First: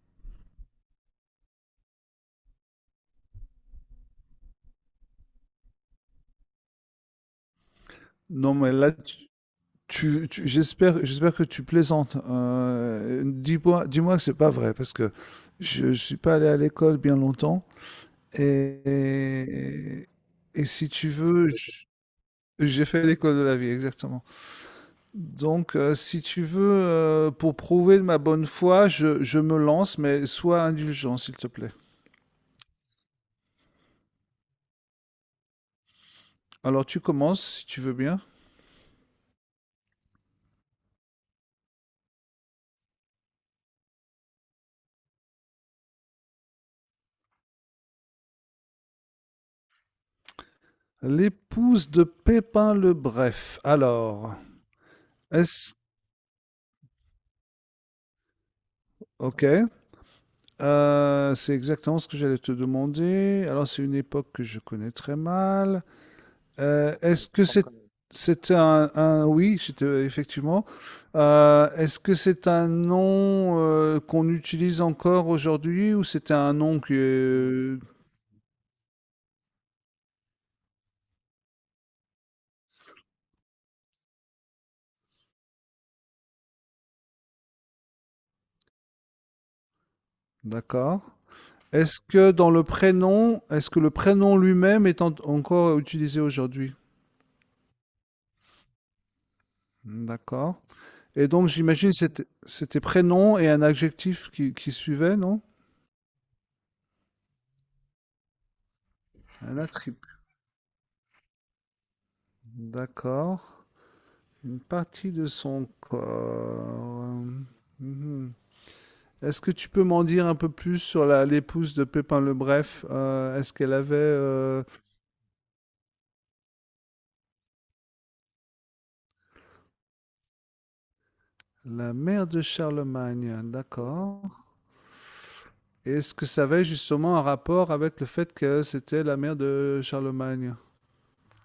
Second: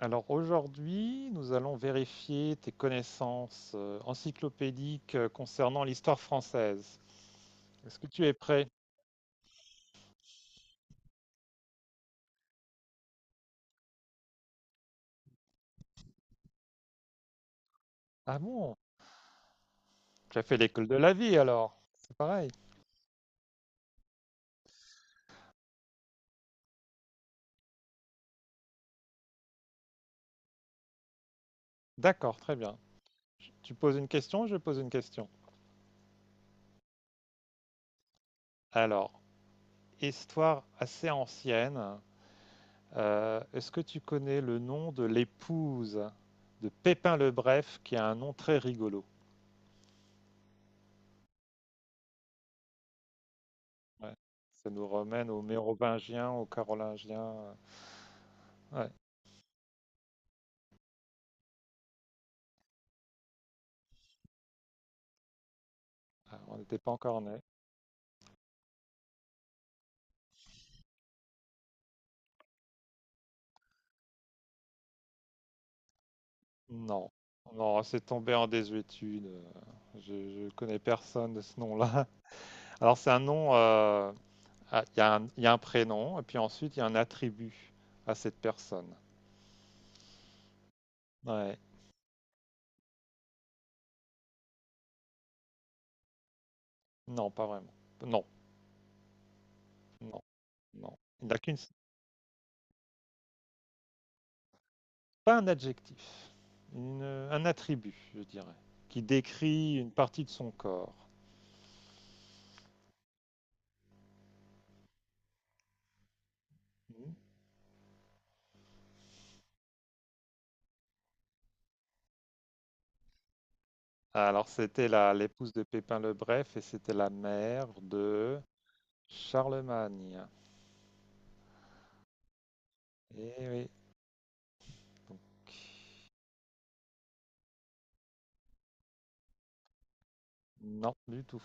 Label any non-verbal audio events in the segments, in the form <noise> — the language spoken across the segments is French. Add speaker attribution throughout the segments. Speaker 1: Alors aujourd'hui, nous allons vérifier tes connaissances encyclopédiques concernant l'histoire française. Est-ce que tu es
Speaker 2: Non,
Speaker 1: prêt?
Speaker 2: mais là, j'espère que tu plaisantes. Dis-moi que c'est pas vrai, parce que je suis pas allé à l'école bien longtemps.
Speaker 1: Ah bon,
Speaker 2: Et, et,
Speaker 1: tu as fait
Speaker 2: et
Speaker 1: l'école
Speaker 2: si
Speaker 1: de
Speaker 2: tu
Speaker 1: la vie
Speaker 2: veux,
Speaker 1: alors. C'est pareil.
Speaker 2: j'ai fait l'école de la vie, exactement. Donc, si tu veux, pour prouver ma bonne foi, je me lance, mais sois indulgent, s'il te plaît.
Speaker 1: D'accord, très bien. Tu poses une question, je pose une question.
Speaker 2: Alors, tu commences, si tu veux bien.
Speaker 1: Alors, histoire assez ancienne. Est-ce que tu connais le nom de l'épouse de Pépin le Bref, qui a un nom très rigolo?
Speaker 2: L'épouse de Pépin le Bref.
Speaker 1: Ouais. Ça nous ramène aux
Speaker 2: Est-ce...
Speaker 1: Mérovingiens, aux Carolingiens. Ouais.
Speaker 2: Ok. C'est exactement ce que j'allais te demander. Alors, c'est une époque que je connais très mal.
Speaker 1: Ah, on n'était pas encore
Speaker 2: Est-ce
Speaker 1: né.
Speaker 2: que c'est, c'était oui, c'était effectivement. Est-ce que c'est un nom qu'on utilise encore aujourd'hui, ou c'était un nom
Speaker 1: Non.
Speaker 2: que.
Speaker 1: Non, c'est tombé en désuétude. Je, je connais personne de ce nom-là. <laughs> Alors, c'est un nom. Il y a un, il y a un prénom, et puis ensuite, il y a un attribut à cette personne.
Speaker 2: D'accord.
Speaker 1: Ouais.
Speaker 2: Est-ce que dans le prénom, est-ce que le prénom lui-même est encore utilisé aujourd'hui?
Speaker 1: Non, pas vraiment. Non, non,
Speaker 2: D'accord.
Speaker 1: non. Il
Speaker 2: Et
Speaker 1: n'a
Speaker 2: donc,
Speaker 1: qu'une.
Speaker 2: j'imagine c'était prénom et un adjectif qui suivait,
Speaker 1: Pas
Speaker 2: non?
Speaker 1: un adjectif. Un attribut, je dirais, qui
Speaker 2: Un
Speaker 1: décrit une
Speaker 2: attribut.
Speaker 1: partie de son corps.
Speaker 2: D'accord. Une partie de son
Speaker 1: Mhm.
Speaker 2: corps. Mhm. Est-ce que tu peux m'en dire un peu plus sur l'épouse de Pépin le Bref? Est-ce qu'elle avait
Speaker 1: Alors, c'était l'épouse de Pépin le Bref, et c'était la mère de Charlemagne.
Speaker 2: la mère de
Speaker 1: Eh
Speaker 2: Charlemagne?
Speaker 1: oui.
Speaker 2: D'accord. Et est-ce que ça avait justement un rapport avec le fait que c'était la mère de Charlemagne?
Speaker 1: Non, du tout.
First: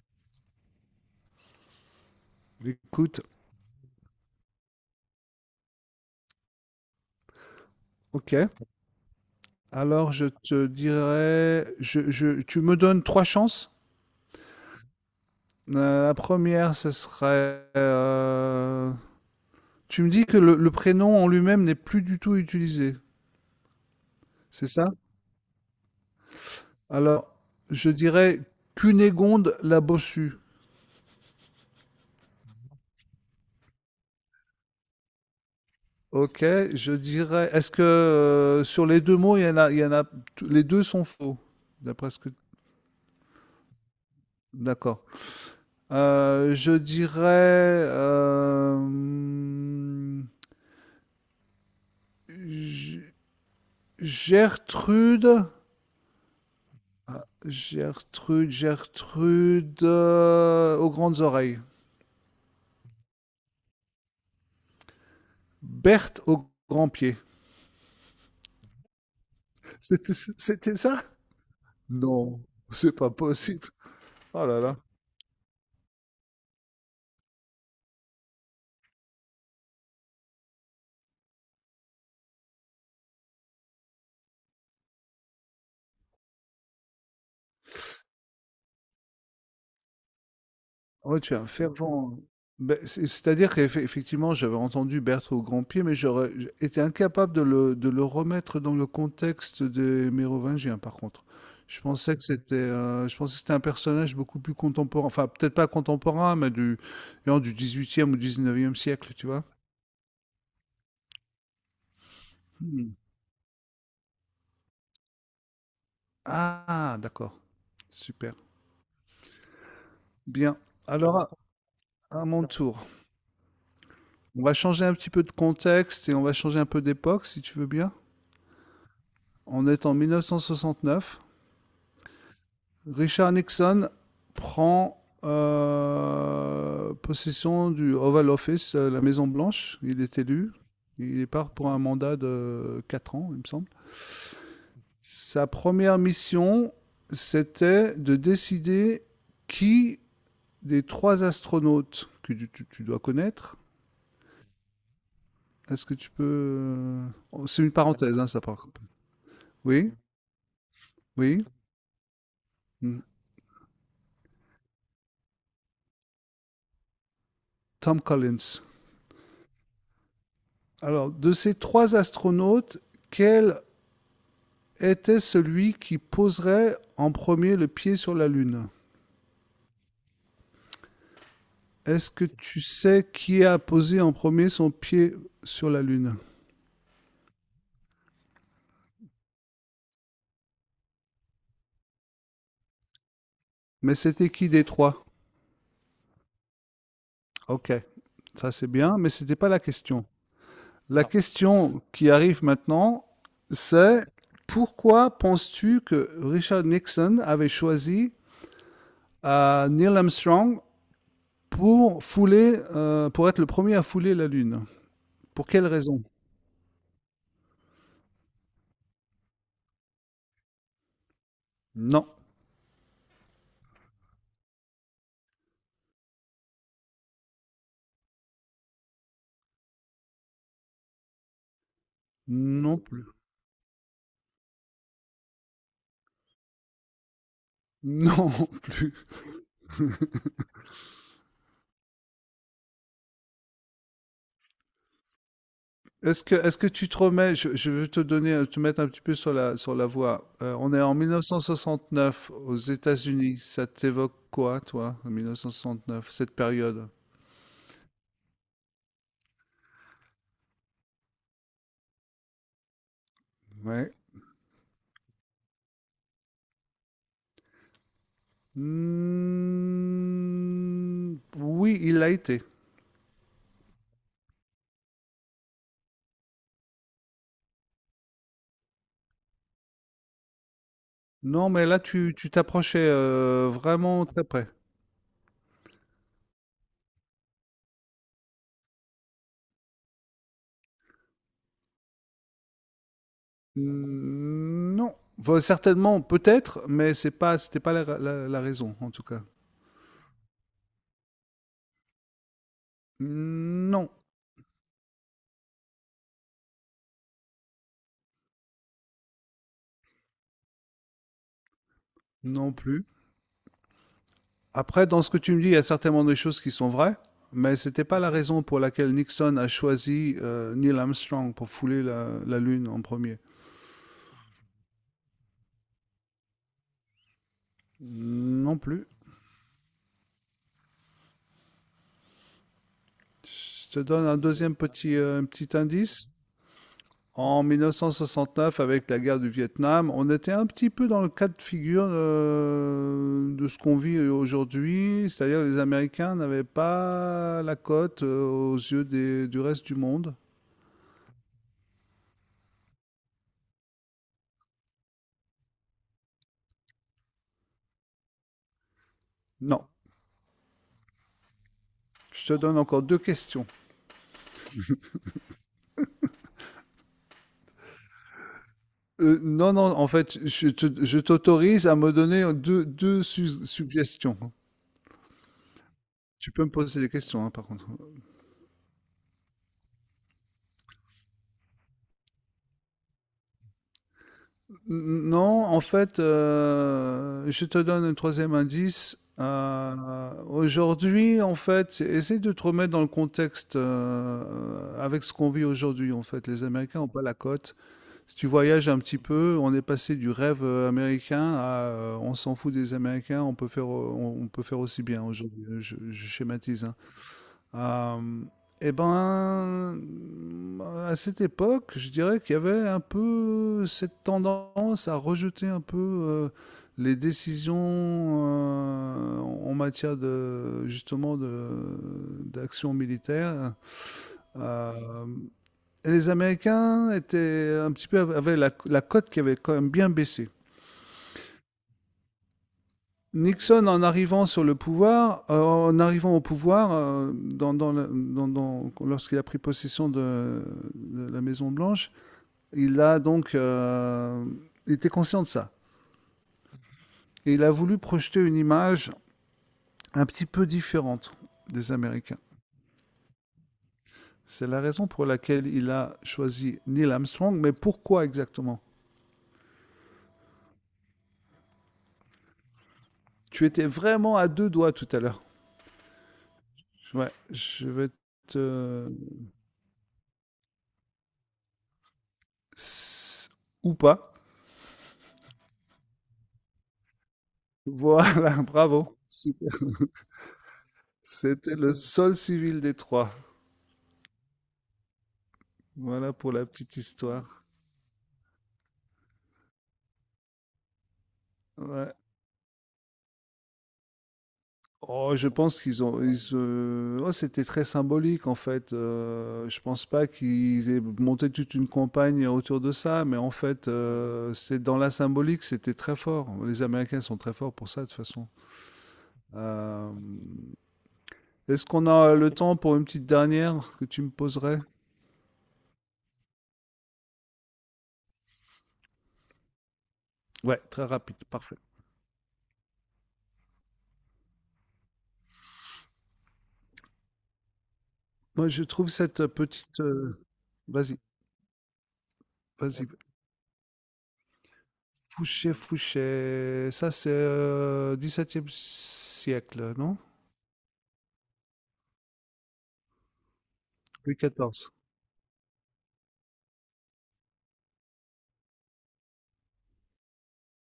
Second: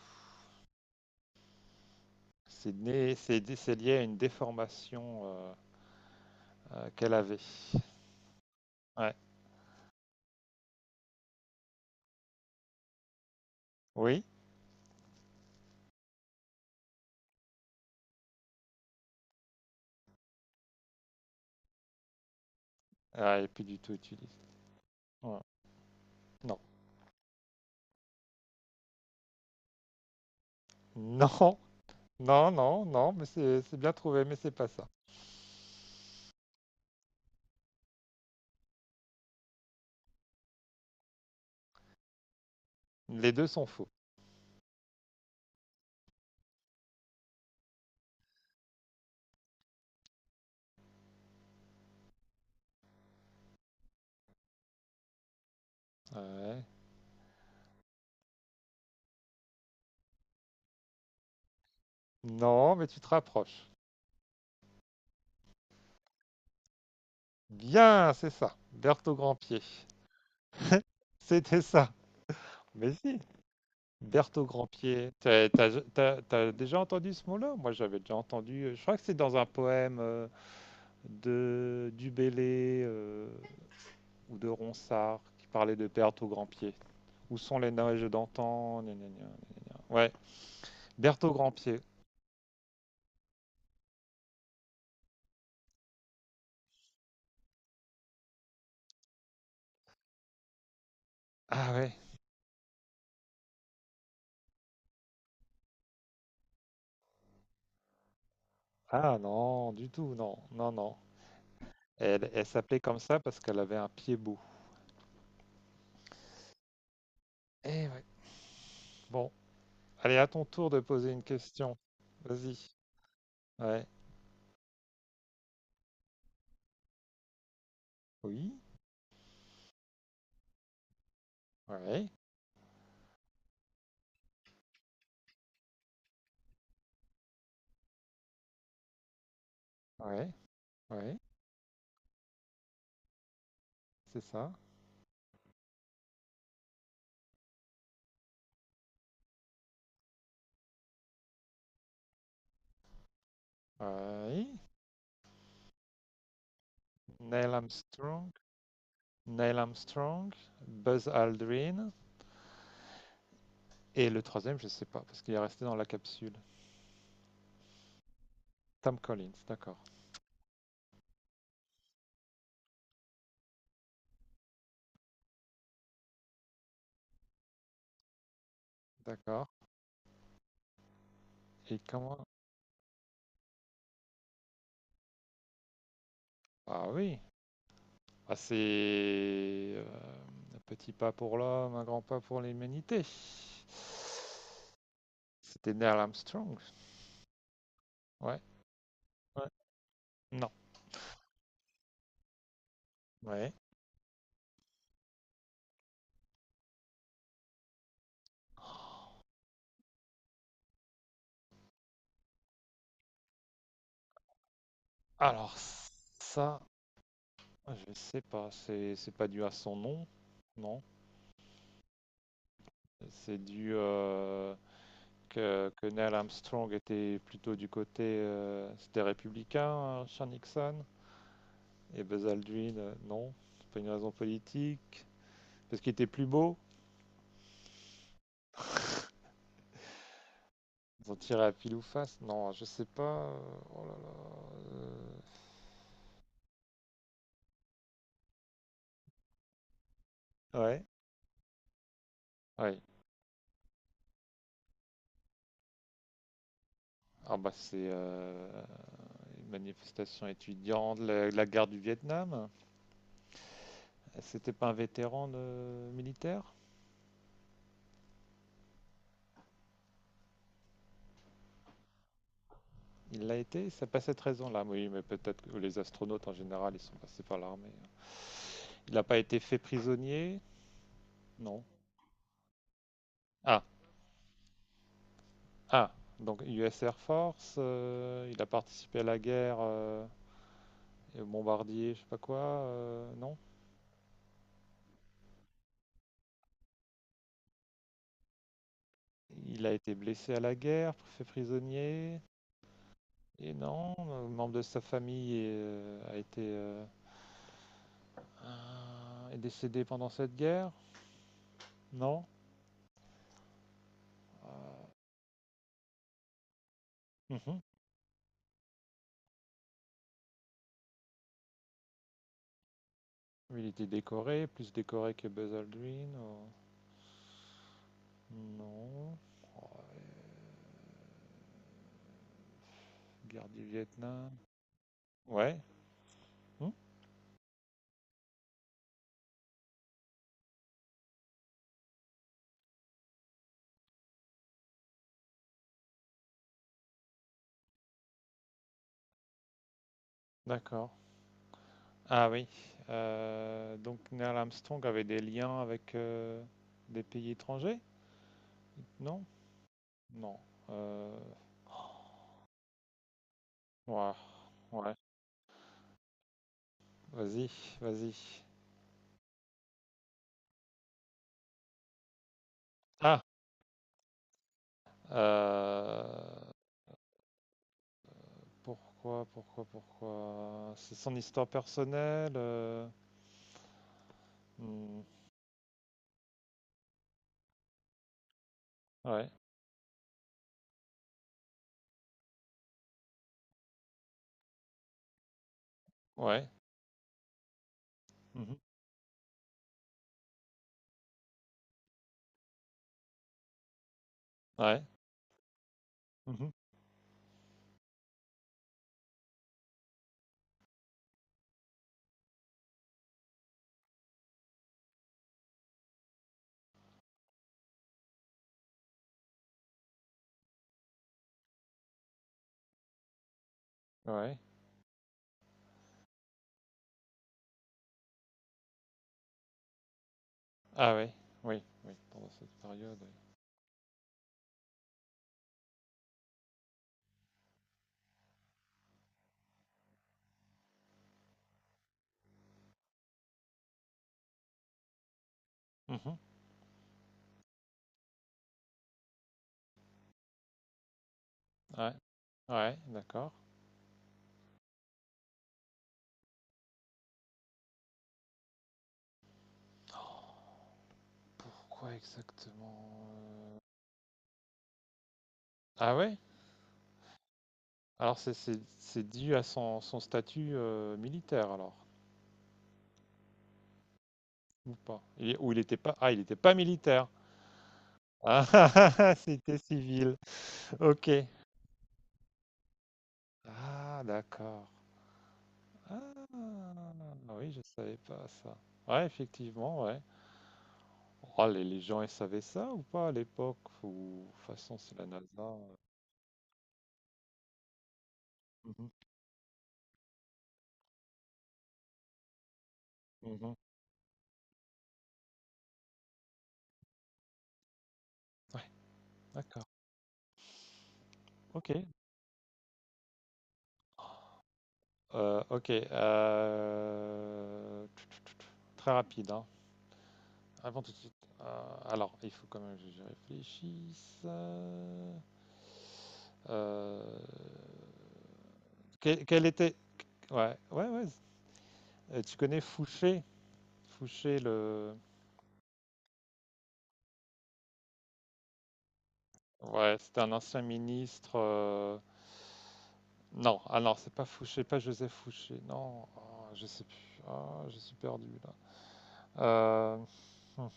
Speaker 1: C'est né,
Speaker 2: Écoute,
Speaker 1: c'est dé- C'est lié à une déformation qu'elle avait.
Speaker 2: ok.
Speaker 1: Ouais.
Speaker 2: Alors je te dirais, tu me donnes trois chances.
Speaker 1: Oui.
Speaker 2: La première, ce serait, tu me dis que le prénom en lui-même n'est plus du tout utilisé,
Speaker 1: Ah, et puis du tout utilisé.
Speaker 2: c'est ça?
Speaker 1: Ouais. Non. <laughs>
Speaker 2: Alors, je dirais Cunégonde la bossue.
Speaker 1: Non. Non, non, non, mais c'est bien trouvé, mais c'est pas ça.
Speaker 2: Ok, je dirais. Est-ce que sur les deux mots, il y en a, les deux sont faux, d'après ce que.
Speaker 1: Les deux sont faux.
Speaker 2: D'accord. Je dirais G- Gertrude.
Speaker 1: Ouais.
Speaker 2: Ah, Gertrude aux grandes oreilles.
Speaker 1: Non, mais tu te rapproches.
Speaker 2: Berthe aux grands pieds.
Speaker 1: Bien, c'est ça. Berthe au grand pied.
Speaker 2: C'était ça?
Speaker 1: C'était ça.
Speaker 2: Non, c'est
Speaker 1: Mais
Speaker 2: pas
Speaker 1: si.
Speaker 2: possible.
Speaker 1: Berthe
Speaker 2: Oh
Speaker 1: au
Speaker 2: là
Speaker 1: grand
Speaker 2: là.
Speaker 1: pied. T'as déjà entendu ce mot-là? Moi, j'avais déjà entendu. Je crois que c'est dans un poème. De Dubélé ou de Ronsard qui parlaient de Berthe au grand pied. Où sont les neiges d'antan gna, gna, gna. Ouais,
Speaker 2: Ouais,
Speaker 1: Berthe au
Speaker 2: tu es un
Speaker 1: grand pied.
Speaker 2: fervent. C'est-à-dire qu'effectivement, j'avais entendu Berthe au Grand-Pied, mais j'aurais été incapable de le remettre dans le contexte des Mérovingiens, par contre.
Speaker 1: Ah ouais.
Speaker 2: Je pensais que c'était un personnage beaucoup plus contemporain, enfin peut-être pas contemporain, mais du, non, du 18e ou 19e siècle,
Speaker 1: Ah
Speaker 2: tu vois.
Speaker 1: non, du tout, non, non, non. Elle s'appelait
Speaker 2: Hmm.
Speaker 1: comme ça parce qu'elle avait un pied beau.
Speaker 2: Ah, d'accord.
Speaker 1: Eh ouais.
Speaker 2: Super.
Speaker 1: Bon, allez, à ton
Speaker 2: Bien.
Speaker 1: tour de poser
Speaker 2: Alors,
Speaker 1: une question.
Speaker 2: à mon
Speaker 1: Vas-y.
Speaker 2: tour.
Speaker 1: Ouais.
Speaker 2: On va changer un petit peu de contexte et on va changer un peu d'époque, si tu veux bien.
Speaker 1: Oui.
Speaker 2: On est en 1969.
Speaker 1: Ouais.
Speaker 2: Richard Nixon prend possession du Oval Office, la Maison Blanche. Il est
Speaker 1: Ouais.
Speaker 2: élu.
Speaker 1: Ouais.
Speaker 2: Il part pour un mandat de 4 ans, il me semble.
Speaker 1: C'est ça.
Speaker 2: Sa première mission, c'était de décider qui des trois astronautes que tu dois connaître.
Speaker 1: Ouais.
Speaker 2: Est-ce que tu peux...
Speaker 1: Neil
Speaker 2: C'est une parenthèse, hein,
Speaker 1: Armstrong.
Speaker 2: ça par.
Speaker 1: Neil
Speaker 2: Oui,
Speaker 1: Armstrong. Buzz
Speaker 2: oui.
Speaker 1: Aldrin.
Speaker 2: Hmm.
Speaker 1: Et le troisième, je sais pas, parce qu'il est resté dans la capsule.
Speaker 2: Tom Collins.
Speaker 1: Tom Collins, d'accord.
Speaker 2: Alors, de ces trois astronautes, quel était celui qui poserait en premier le pied sur la Lune?
Speaker 1: D'accord. Et
Speaker 2: Est-ce
Speaker 1: comment...
Speaker 2: que tu sais qui a posé en premier son pied sur la Lune?
Speaker 1: Ah oui, ah, c'est un petit pas pour l'homme, un grand pas pour l'humanité.
Speaker 2: Mais c'était qui des trois?
Speaker 1: C'était Neil Armstrong.
Speaker 2: Ok,
Speaker 1: Ouais.
Speaker 2: ça c'est bien, mais c'était
Speaker 1: Ouais.
Speaker 2: pas la question.
Speaker 1: Non.
Speaker 2: La question qui arrive maintenant,
Speaker 1: Ouais.
Speaker 2: c'est pourquoi penses-tu que Richard Nixon avait choisi Neil Armstrong pour fouler, pour être le premier à fouler la Lune. Pour
Speaker 1: Alors
Speaker 2: quelle raison?
Speaker 1: ça, je sais pas. C'est pas dû à son nom, non.
Speaker 2: Non,
Speaker 1: C'est dû Que Neil Armstrong était plutôt du côté c'était républicain, hein, Sean Nixon. Et Buzz Aldrin,
Speaker 2: non plus.
Speaker 1: non. C'est pas une raison politique. Parce qu'il était plus beau.
Speaker 2: Non <laughs> plus.
Speaker 1: Ils ont tiré à pile ou face. Non, je sais pas. Oh là là. euh,
Speaker 2: Est-ce que tu te remets, je vais te donner, te mettre un petit peu sur sur la voie. On est
Speaker 1: Ouais.
Speaker 2: en 1969 aux
Speaker 1: Ouais.
Speaker 2: États-Unis. Ça t'évoque quoi, toi, en 1969, cette période?
Speaker 1: Ah bah c'est Une manifestation étudiante, la guerre du Vietnam.
Speaker 2: Ouais.
Speaker 1: C'était pas un vétéran militaire?
Speaker 2: Hmm, oui, il l'a été.
Speaker 1: Il l'a été, c'est pas cette raison-là. Oui, mais peut-être que les astronautes en général, ils sont passés par l'armée. Il n'a pas été fait prisonnier?
Speaker 2: Non,
Speaker 1: Non.
Speaker 2: mais là, tu t'approchais
Speaker 1: Ah,
Speaker 2: vraiment très près.
Speaker 1: Ah, donc US Air Force, il a participé à la guerre et au bombardier, je sais pas quoi, non?
Speaker 2: Mmh, non. Enfin, certainement, peut-être, mais c'est pas, c'était pas la raison, en tout cas.
Speaker 1: Il a été blessé à la guerre, fait prisonnier, et
Speaker 2: Non,
Speaker 1: non, un membre de sa famille a été euh, est décédé pendant cette guerre, non?
Speaker 2: non plus.
Speaker 1: Euh,
Speaker 2: Après, dans ce que tu me dis, il y a certainement des choses qui sont vraies, mais
Speaker 1: mhm.
Speaker 2: c'était pas la raison pour laquelle Nixon a choisi Neil Armstrong pour fouler la Lune en premier.
Speaker 1: Il était décoré, plus décoré que Buzz Aldrin, ou-
Speaker 2: Non plus.
Speaker 1: non? Guerre du
Speaker 2: Je te donne un
Speaker 1: Vietnam,
Speaker 2: deuxième petit,
Speaker 1: ouais,
Speaker 2: petit indice.
Speaker 1: hmm,
Speaker 2: En 1969, avec la guerre du Vietnam, on était un petit peu dans le cas de figure de ce qu'on vit aujourd'hui, c'est-à-dire que les Américains n'avaient pas la cote aux yeux du reste du monde.
Speaker 1: d'accord. Ah oui, donc Neil Armstrong avait des liens avec des pays étrangers? Non?
Speaker 2: Non,
Speaker 1: Non. Euh,
Speaker 2: je te donne encore deux questions.
Speaker 1: ouais, ouais. Vas-y, vas-y.
Speaker 2: Non, non, en fait, je t'autorise à me donner deux
Speaker 1: Ah,
Speaker 2: suggestions.
Speaker 1: euh,
Speaker 2: Tu peux me poser des questions, hein, par contre.
Speaker 1: pourquoi? C'est son histoire personnelle. Hmm,
Speaker 2: Non, en fait, je te donne un troisième indice.
Speaker 1: ouais,
Speaker 2: Aujourd'hui, en fait, essaie de te remettre dans le contexte avec ce qu'on vit aujourd'hui. En fait, les
Speaker 1: ouais,
Speaker 2: Américains n'ont pas la cote. Si tu
Speaker 1: mhm,
Speaker 2: voyages un petit peu, on est passé du rêve américain à on s'en fout des Américains, on peut faire, on peut faire
Speaker 1: ouais,
Speaker 2: aussi bien aujourd'hui. Je
Speaker 1: mhm,
Speaker 2: schématise, hein. Euh, eh ben, à cette époque, je dirais qu'il y avait un peu cette tendance à rejeter un peu les décisions en matière de justement de d'action militaire.
Speaker 1: ouais.
Speaker 2: Euh, et les Américains étaient un petit peu avaient la cote qui avait quand même bien baissé.
Speaker 1: Ah oui, oui, oui, pendant cette période. Oui.
Speaker 2: Nixon, en arrivant sur le pouvoir, en arrivant au pouvoir, lorsqu'il a pris possession de la Maison Blanche, il a donc, il était conscient de ça,
Speaker 1: Mhm,
Speaker 2: et il a voulu projeter une image un petit peu différente des
Speaker 1: ouais,
Speaker 2: Américains.
Speaker 1: ouais, d'accord.
Speaker 2: C'est la raison pour laquelle il a choisi Neil Armstrong, mais pourquoi exactement?
Speaker 1: Oh, pourquoi exactement?
Speaker 2: Tu étais vraiment à deux doigts tout à l'heure.
Speaker 1: Ah ouais?
Speaker 2: Ouais,
Speaker 1: Alors
Speaker 2: te...
Speaker 1: c'est dû à son statut militaire alors,
Speaker 2: ou pas.
Speaker 1: ou pas? Ou il n'était pas... Ah, il n'était pas militaire.
Speaker 2: Voilà, <laughs>
Speaker 1: Ah, <laughs> ah,
Speaker 2: bravo.
Speaker 1: ah,
Speaker 2: Super.
Speaker 1: c'était civil. Ok.
Speaker 2: C'était le seul civil des trois.
Speaker 1: Ah, d'accord.
Speaker 2: Voilà pour la
Speaker 1: Ah,
Speaker 2: petite histoire.
Speaker 1: oui, je savais pas ça. Ouais, effectivement, ouais. Oh, les
Speaker 2: Ouais.
Speaker 1: gens, ils savaient ça ou pas à l'époque? Ou, de toute façon, c'est la
Speaker 2: Oh,
Speaker 1: NASA.
Speaker 2: je pense qu'ils ont, oh, c'était très symbolique en fait. Je pense pas qu'ils aient monté toute une campagne autour de ça, mais en
Speaker 1: Mhm, mhm.
Speaker 2: fait, c'est dans la symbolique, c'était très fort. Les Américains sont très forts pour ça de toute façon.
Speaker 1: Ouais, d'accord.
Speaker 2: Euh, est-ce
Speaker 1: Ok.
Speaker 2: qu'on a le temps pour une petite dernière que tu me poserais?
Speaker 1: Ok. Très rapide, hein.
Speaker 2: Ouais,
Speaker 1: Avant
Speaker 2: très
Speaker 1: tout de suite.
Speaker 2: rapide, parfait.
Speaker 1: Alors, il faut quand même que j'y réfléchisse. Euh,
Speaker 2: Moi, je trouve
Speaker 1: quel,
Speaker 2: cette
Speaker 1: quel était.
Speaker 2: petite.
Speaker 1: Ouais, ouais,
Speaker 2: Vas-y,
Speaker 1: ouais. Tu connais
Speaker 2: vas-y.
Speaker 1: Fouché? Fouché, le.
Speaker 2: Fouché, Fouché. Ça, c'est 17e siècle,
Speaker 1: Ouais,
Speaker 2: non?
Speaker 1: c'était un ancien ministre. Non, ah non, c'est
Speaker 2: Louis
Speaker 1: pas Fouché,
Speaker 2: XIV.
Speaker 1: pas Joseph Fouché. Non, ah, je sais plus. Ah, je suis perdu là. Euh, hum,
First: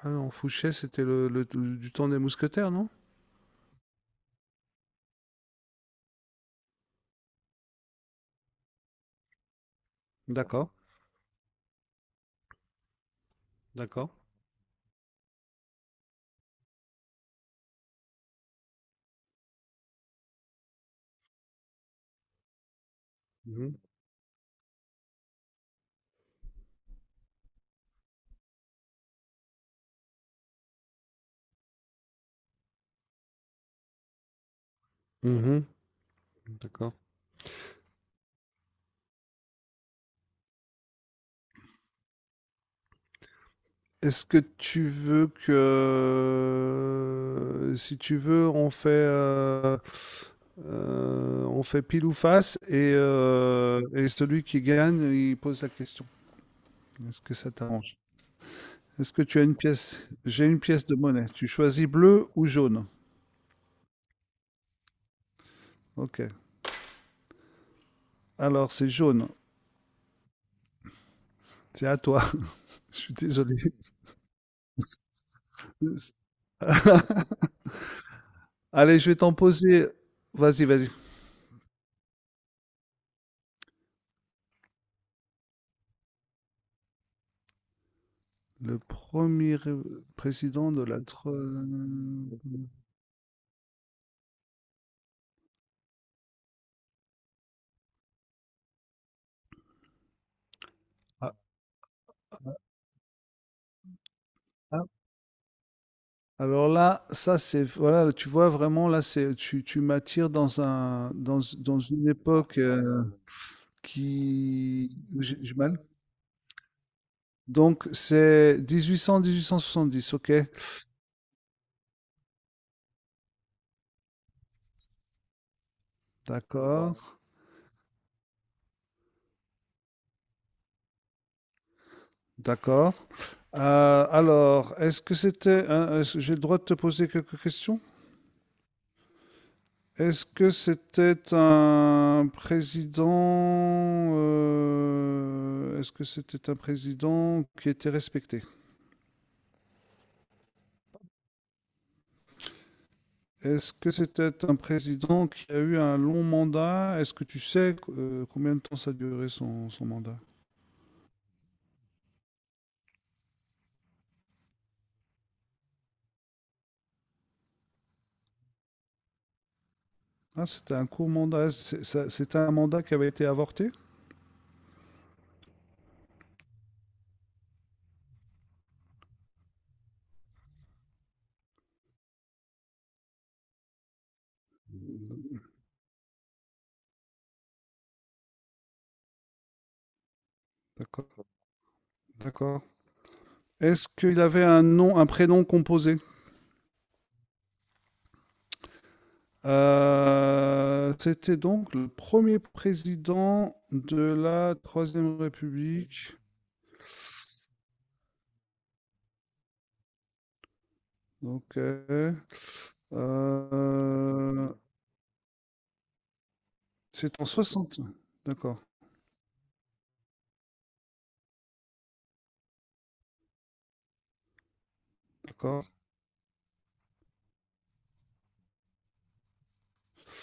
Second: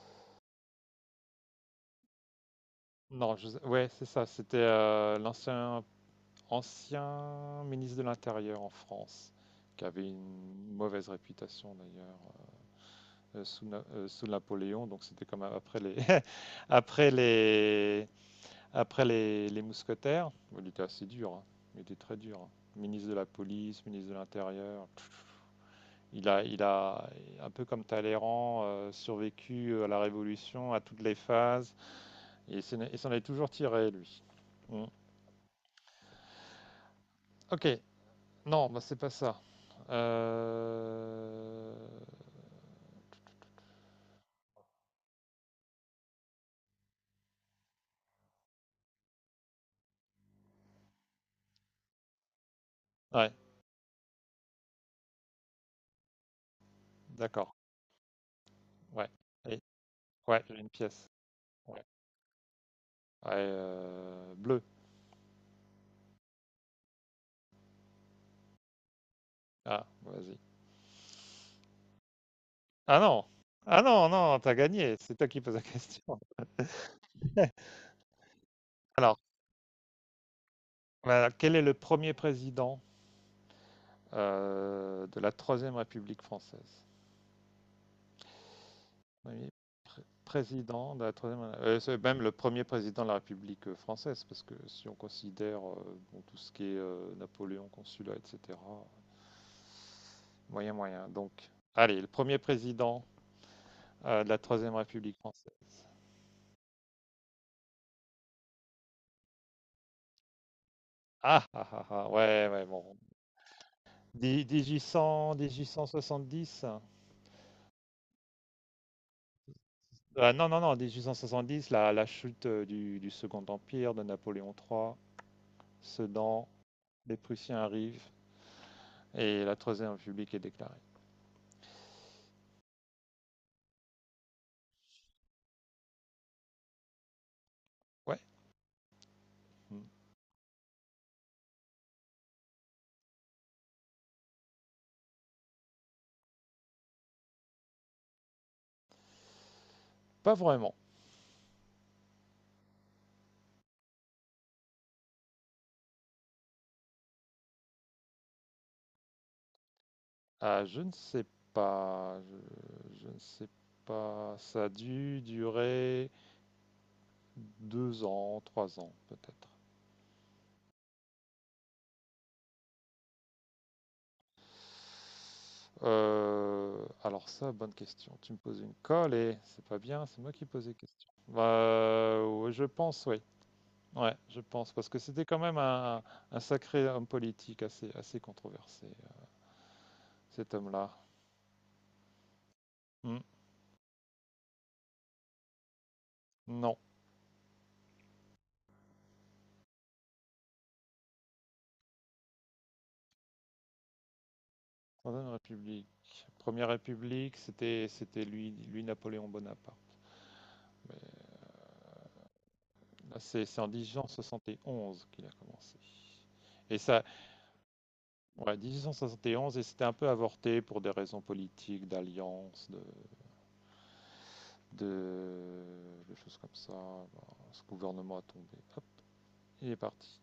Speaker 2: Ah non, Fouché, c'était du temps des mousquetaires, non?
Speaker 1: Non, Joseph- ouais, c'est ça. C'était L'ancien ancien ministre de l'Intérieur en France, qui avait
Speaker 2: D'accord,
Speaker 1: une mauvaise réputation d'ailleurs euh, sous,
Speaker 2: d'accord.
Speaker 1: sous Napoléon. Donc c'était comme <laughs> après les, après les mousquetaires. Bon, il était assez dur, hein. Il était très dur, hein. Ministre de la
Speaker 2: Mhm,
Speaker 1: police, ministre de l'Intérieur. Il a, il a, un peu comme Talleyrand, survécu à la Révolution, à toutes les phases, et s'en est toujours tiré, lui. Mm.
Speaker 2: d'accord.
Speaker 1: Ok. Non, bah, c'est pas ça. Euh,
Speaker 2: Est-ce que tu veux que, si tu veux, on fait pile ou face
Speaker 1: Ouais,
Speaker 2: et celui qui gagne, il pose la question. Est-ce que ça
Speaker 1: d'accord.
Speaker 2: t'arrange?
Speaker 1: Ouais.
Speaker 2: Est-ce que tu as une
Speaker 1: Et-
Speaker 2: pièce?
Speaker 1: ouais,
Speaker 2: J'ai
Speaker 1: j'ai
Speaker 2: une
Speaker 1: une
Speaker 2: pièce de
Speaker 1: pièce.
Speaker 2: monnaie. Tu
Speaker 1: Ouais.
Speaker 2: choisis bleu ou jaune?
Speaker 1: Ouais, bleu.
Speaker 2: Ok. Alors, c'est jaune.
Speaker 1: Ah, vas-y.
Speaker 2: C'est à toi. <laughs> Je
Speaker 1: Ah
Speaker 2: suis
Speaker 1: non!
Speaker 2: désolé.
Speaker 1: Ah non, non, t'as gagné. C'est toi qui poses la
Speaker 2: <laughs>
Speaker 1: question. <laughs>
Speaker 2: Allez, je vais
Speaker 1: Alors,
Speaker 2: t'en poser. Vas-y, vas-y.
Speaker 1: voilà, quel est le premier président de la Troisième République française?
Speaker 2: Le
Speaker 1: Premier
Speaker 2: premier président de
Speaker 1: Président
Speaker 2: la,
Speaker 1: de la Troisième... C'est même le premier président de la République française, parce que si on considère bon, tout ce qui est Napoléon, consulat, etc. Moyen, moyen. Donc,
Speaker 2: ah,
Speaker 1: allez, le premier président de la Troisième
Speaker 2: ah.
Speaker 1: République française.
Speaker 2: Alors là, ça c'est voilà, tu vois vraiment là c'est tu m'attires dans
Speaker 1: Ah, ah,
Speaker 2: dans
Speaker 1: ah,
Speaker 2: une
Speaker 1: ah, ouais,
Speaker 2: époque
Speaker 1: ouais, bon.
Speaker 2: qui
Speaker 1: 1800,
Speaker 2: j'ai mal.
Speaker 1: 1870.
Speaker 2: Donc c'est 1800 1870,
Speaker 1: Ah,
Speaker 2: ok,
Speaker 1: non, non, non, 1870, la chute du Second Empire de Napoléon III, Sedan,
Speaker 2: d'accord.
Speaker 1: les Prussiens arrivent et la Troisième République est déclarée.
Speaker 2: D'accord. Alors, est-ce que c'était j'ai le droit de te poser quelques questions?
Speaker 1: Ouais, hmm.
Speaker 2: Est-ce que c'était un président est-ce que c'était un président qui était respecté?
Speaker 1: Pas vraiment.
Speaker 2: Est-ce que c'était un président qui a eu un long mandat? Est-ce que tu sais combien de temps ça a duré son mandat?
Speaker 1: Ah, pas, je, je ne sais pas. Ça a dû durer deux ans, trois ans peut-être.
Speaker 2: Ah, c'était un court mandat. C'était un mandat qui avait été avorté?
Speaker 1: Alors ça, bonne question. Tu me poses une colle et c'est pas bien, c'est moi qui pose les questions. Bah, ouais, je pense, oui. Ouais, je pense, parce que c'était quand même un sacré homme politique assez controversé, cet homme-là.
Speaker 2: D'accord, d'accord.
Speaker 1: Hmm.
Speaker 2: Est-ce qu'il avait un nom, un prénom composé?
Speaker 1: Non,
Speaker 2: C'était donc le premier président de la Troisième
Speaker 1: Troisième
Speaker 2: République.
Speaker 1: République. Première République, c'était lui Napoléon Bonaparte. Mais
Speaker 2: Donc,
Speaker 1: là, c'est en
Speaker 2: euh,
Speaker 1: 1871 qu'il a commencé. Et ça,
Speaker 2: c'est en soixante.
Speaker 1: ouais,
Speaker 2: D'accord,
Speaker 1: 1871, et onze, et c'était un peu avorté pour des raisons politiques, d'alliance, de,
Speaker 2: d'accord.
Speaker 1: de choses comme ça. Bon, ce gouvernement a tombé. Hop, il est parti.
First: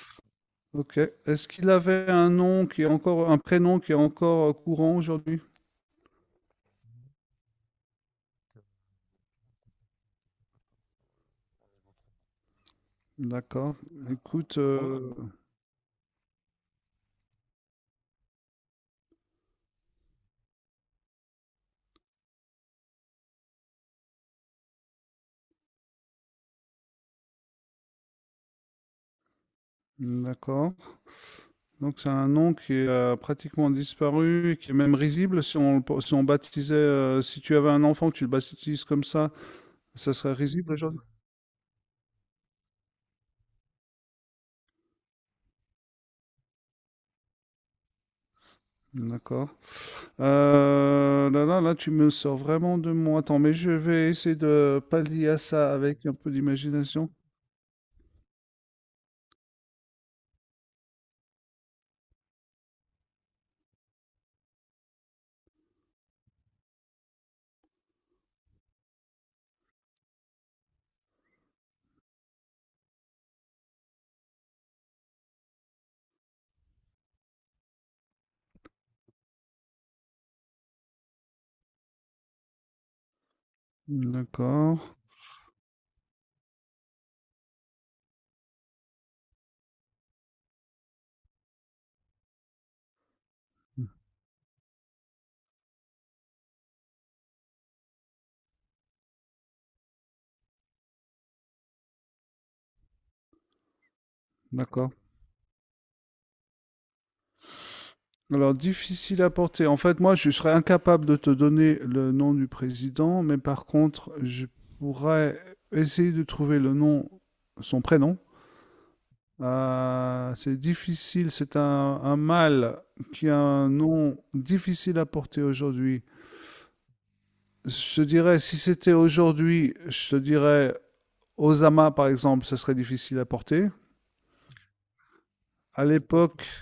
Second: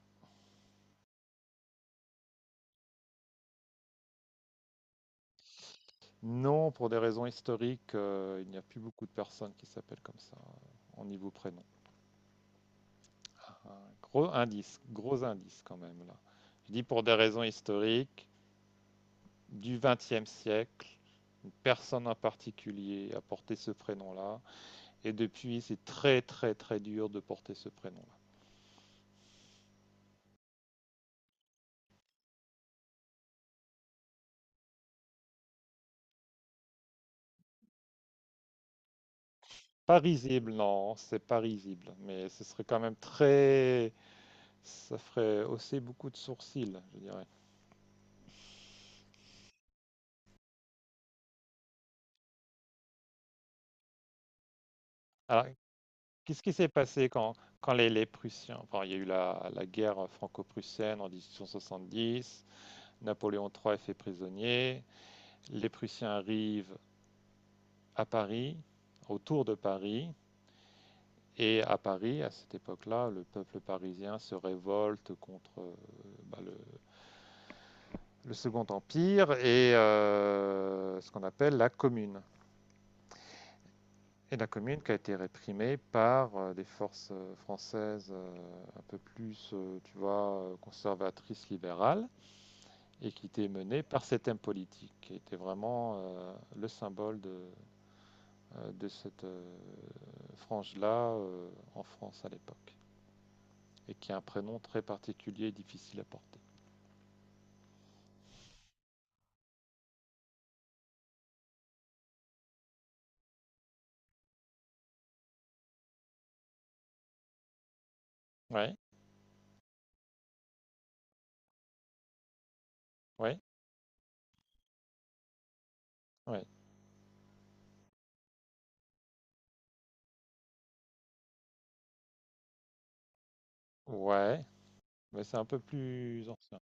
Speaker 2: Ok. Est-ce qu'il avait un nom qui est encore, un prénom qui est encore courant aujourd'hui?
Speaker 1: Non, pour des raisons historiques, il n'y a plus beaucoup de personnes qui s'appellent comme ça en niveau prénom.
Speaker 2: D'accord.
Speaker 1: Gros
Speaker 2: Écoute,
Speaker 1: indice, gros indice quand même là. Je dis pour des raisons historiques du XXe siècle. Une personne en particulier a porté ce prénom-là, et depuis, c'est très très très dur de porter ce prénom-là.
Speaker 2: d'accord. Donc c'est un nom qui est pratiquement disparu et qui est même risible. Si on baptisait, si tu avais un enfant, tu le baptises comme ça,
Speaker 1: Pas
Speaker 2: ça serait
Speaker 1: risible,
Speaker 2: risible
Speaker 1: non,
Speaker 2: aujourd'hui?
Speaker 1: c'est pas risible, mais ce serait quand même très. Ça ferait hausser beaucoup de sourcils, je dirais.
Speaker 2: D'accord. Là, là, là, tu me sors vraiment de mon. Attends, mais je vais essayer de pallier à
Speaker 1: Alors,
Speaker 2: ça avec un peu
Speaker 1: qu'est-ce qui s'est passé
Speaker 2: d'imagination.
Speaker 1: quand les Prussiens, enfin, il y a eu la guerre franco-prussienne en 1870, Napoléon III est fait prisonnier, les Prussiens arrivent à Paris, autour de Paris, et à Paris, à cette époque-là, le peuple parisien se révolte contre bah, le, le Second Empire et ce qu'on appelle la Commune. Et la
Speaker 2: D'accord.
Speaker 1: commune qui a été réprimée par des forces françaises un peu plus, tu vois, conservatrices libérales, et qui était menée par cet homme politique, qui était vraiment le symbole de cette frange-là en France à l'époque, et qui a un prénom très
Speaker 2: D'accord.
Speaker 1: particulier et difficile à porter.
Speaker 2: Alors, difficile à porter. En fait, moi, je serais incapable de te donner le nom du président, mais par contre, je pourrais essayer de trouver le nom, son prénom.
Speaker 1: Ouais,
Speaker 2: C'est difficile, c'est un mâle qui a
Speaker 1: ouais,
Speaker 2: un nom difficile à porter aujourd'hui.
Speaker 1: ouais,
Speaker 2: Je te dirais, si c'était aujourd'hui, je te dirais Osama, par exemple, ce serait difficile à porter.
Speaker 1: ouais, mais c'est un peu
Speaker 2: À
Speaker 1: plus
Speaker 2: l'époque,
Speaker 1: ancien.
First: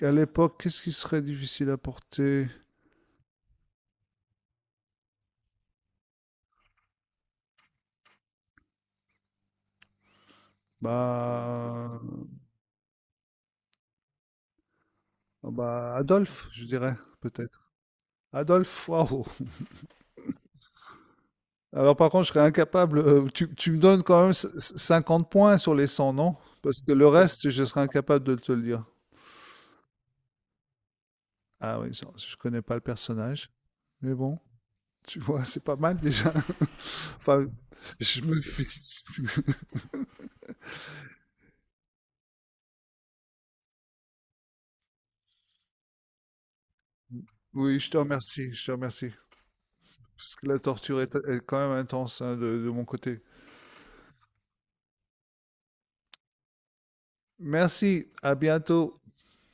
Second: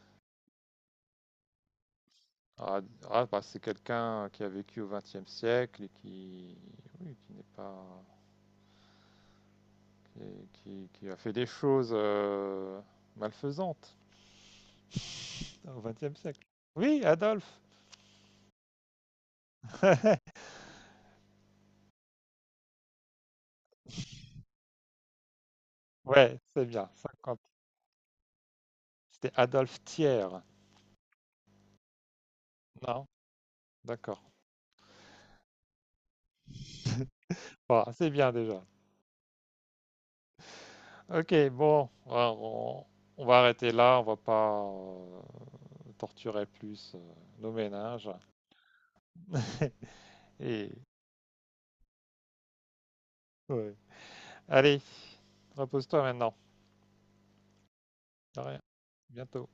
Speaker 2: à l'époque, qu'est-ce qui serait difficile à porter?
Speaker 1: Ah, ah, bah, c'est quelqu'un qui a vécu au XXe siècle oui, qui n'est pas et qui a fait des choses
Speaker 2: Bah,
Speaker 1: malfaisantes
Speaker 2: ah
Speaker 1: au
Speaker 2: bah,
Speaker 1: XXe siècle.
Speaker 2: Adolphe, je dirais,
Speaker 1: Oui, Adolphe.
Speaker 2: peut-être. Adolphe, waouh.
Speaker 1: <laughs>
Speaker 2: Alors, par contre, je serais incapable. Tu me donnes quand même 50 points sur les 100, non?
Speaker 1: Ouais, c'est
Speaker 2: Parce
Speaker 1: bien.
Speaker 2: que le
Speaker 1: 50.
Speaker 2: reste, je serais incapable de te le dire.
Speaker 1: C'était Adolphe Thiers.
Speaker 2: Ah oui, ça, je connais pas le
Speaker 1: Non,
Speaker 2: personnage. Mais
Speaker 1: d'accord.
Speaker 2: bon, tu vois, c'est pas mal déjà. <laughs> Enfin,
Speaker 1: Bon, c'est
Speaker 2: je
Speaker 1: bien
Speaker 2: me
Speaker 1: déjà.
Speaker 2: félicite. <laughs>
Speaker 1: Ok, bon, alors, on va arrêter là. On va pas torturer plus nos
Speaker 2: Oui, je te
Speaker 1: méninges.
Speaker 2: remercie, je te remercie.
Speaker 1: <laughs>
Speaker 2: Parce que la
Speaker 1: Et
Speaker 2: torture est, est quand même intense hein, de mon côté.
Speaker 1: ouais. Allez, repose-toi maintenant.
Speaker 2: Merci, à
Speaker 1: De rien.
Speaker 2: bientôt.
Speaker 1: Bientôt.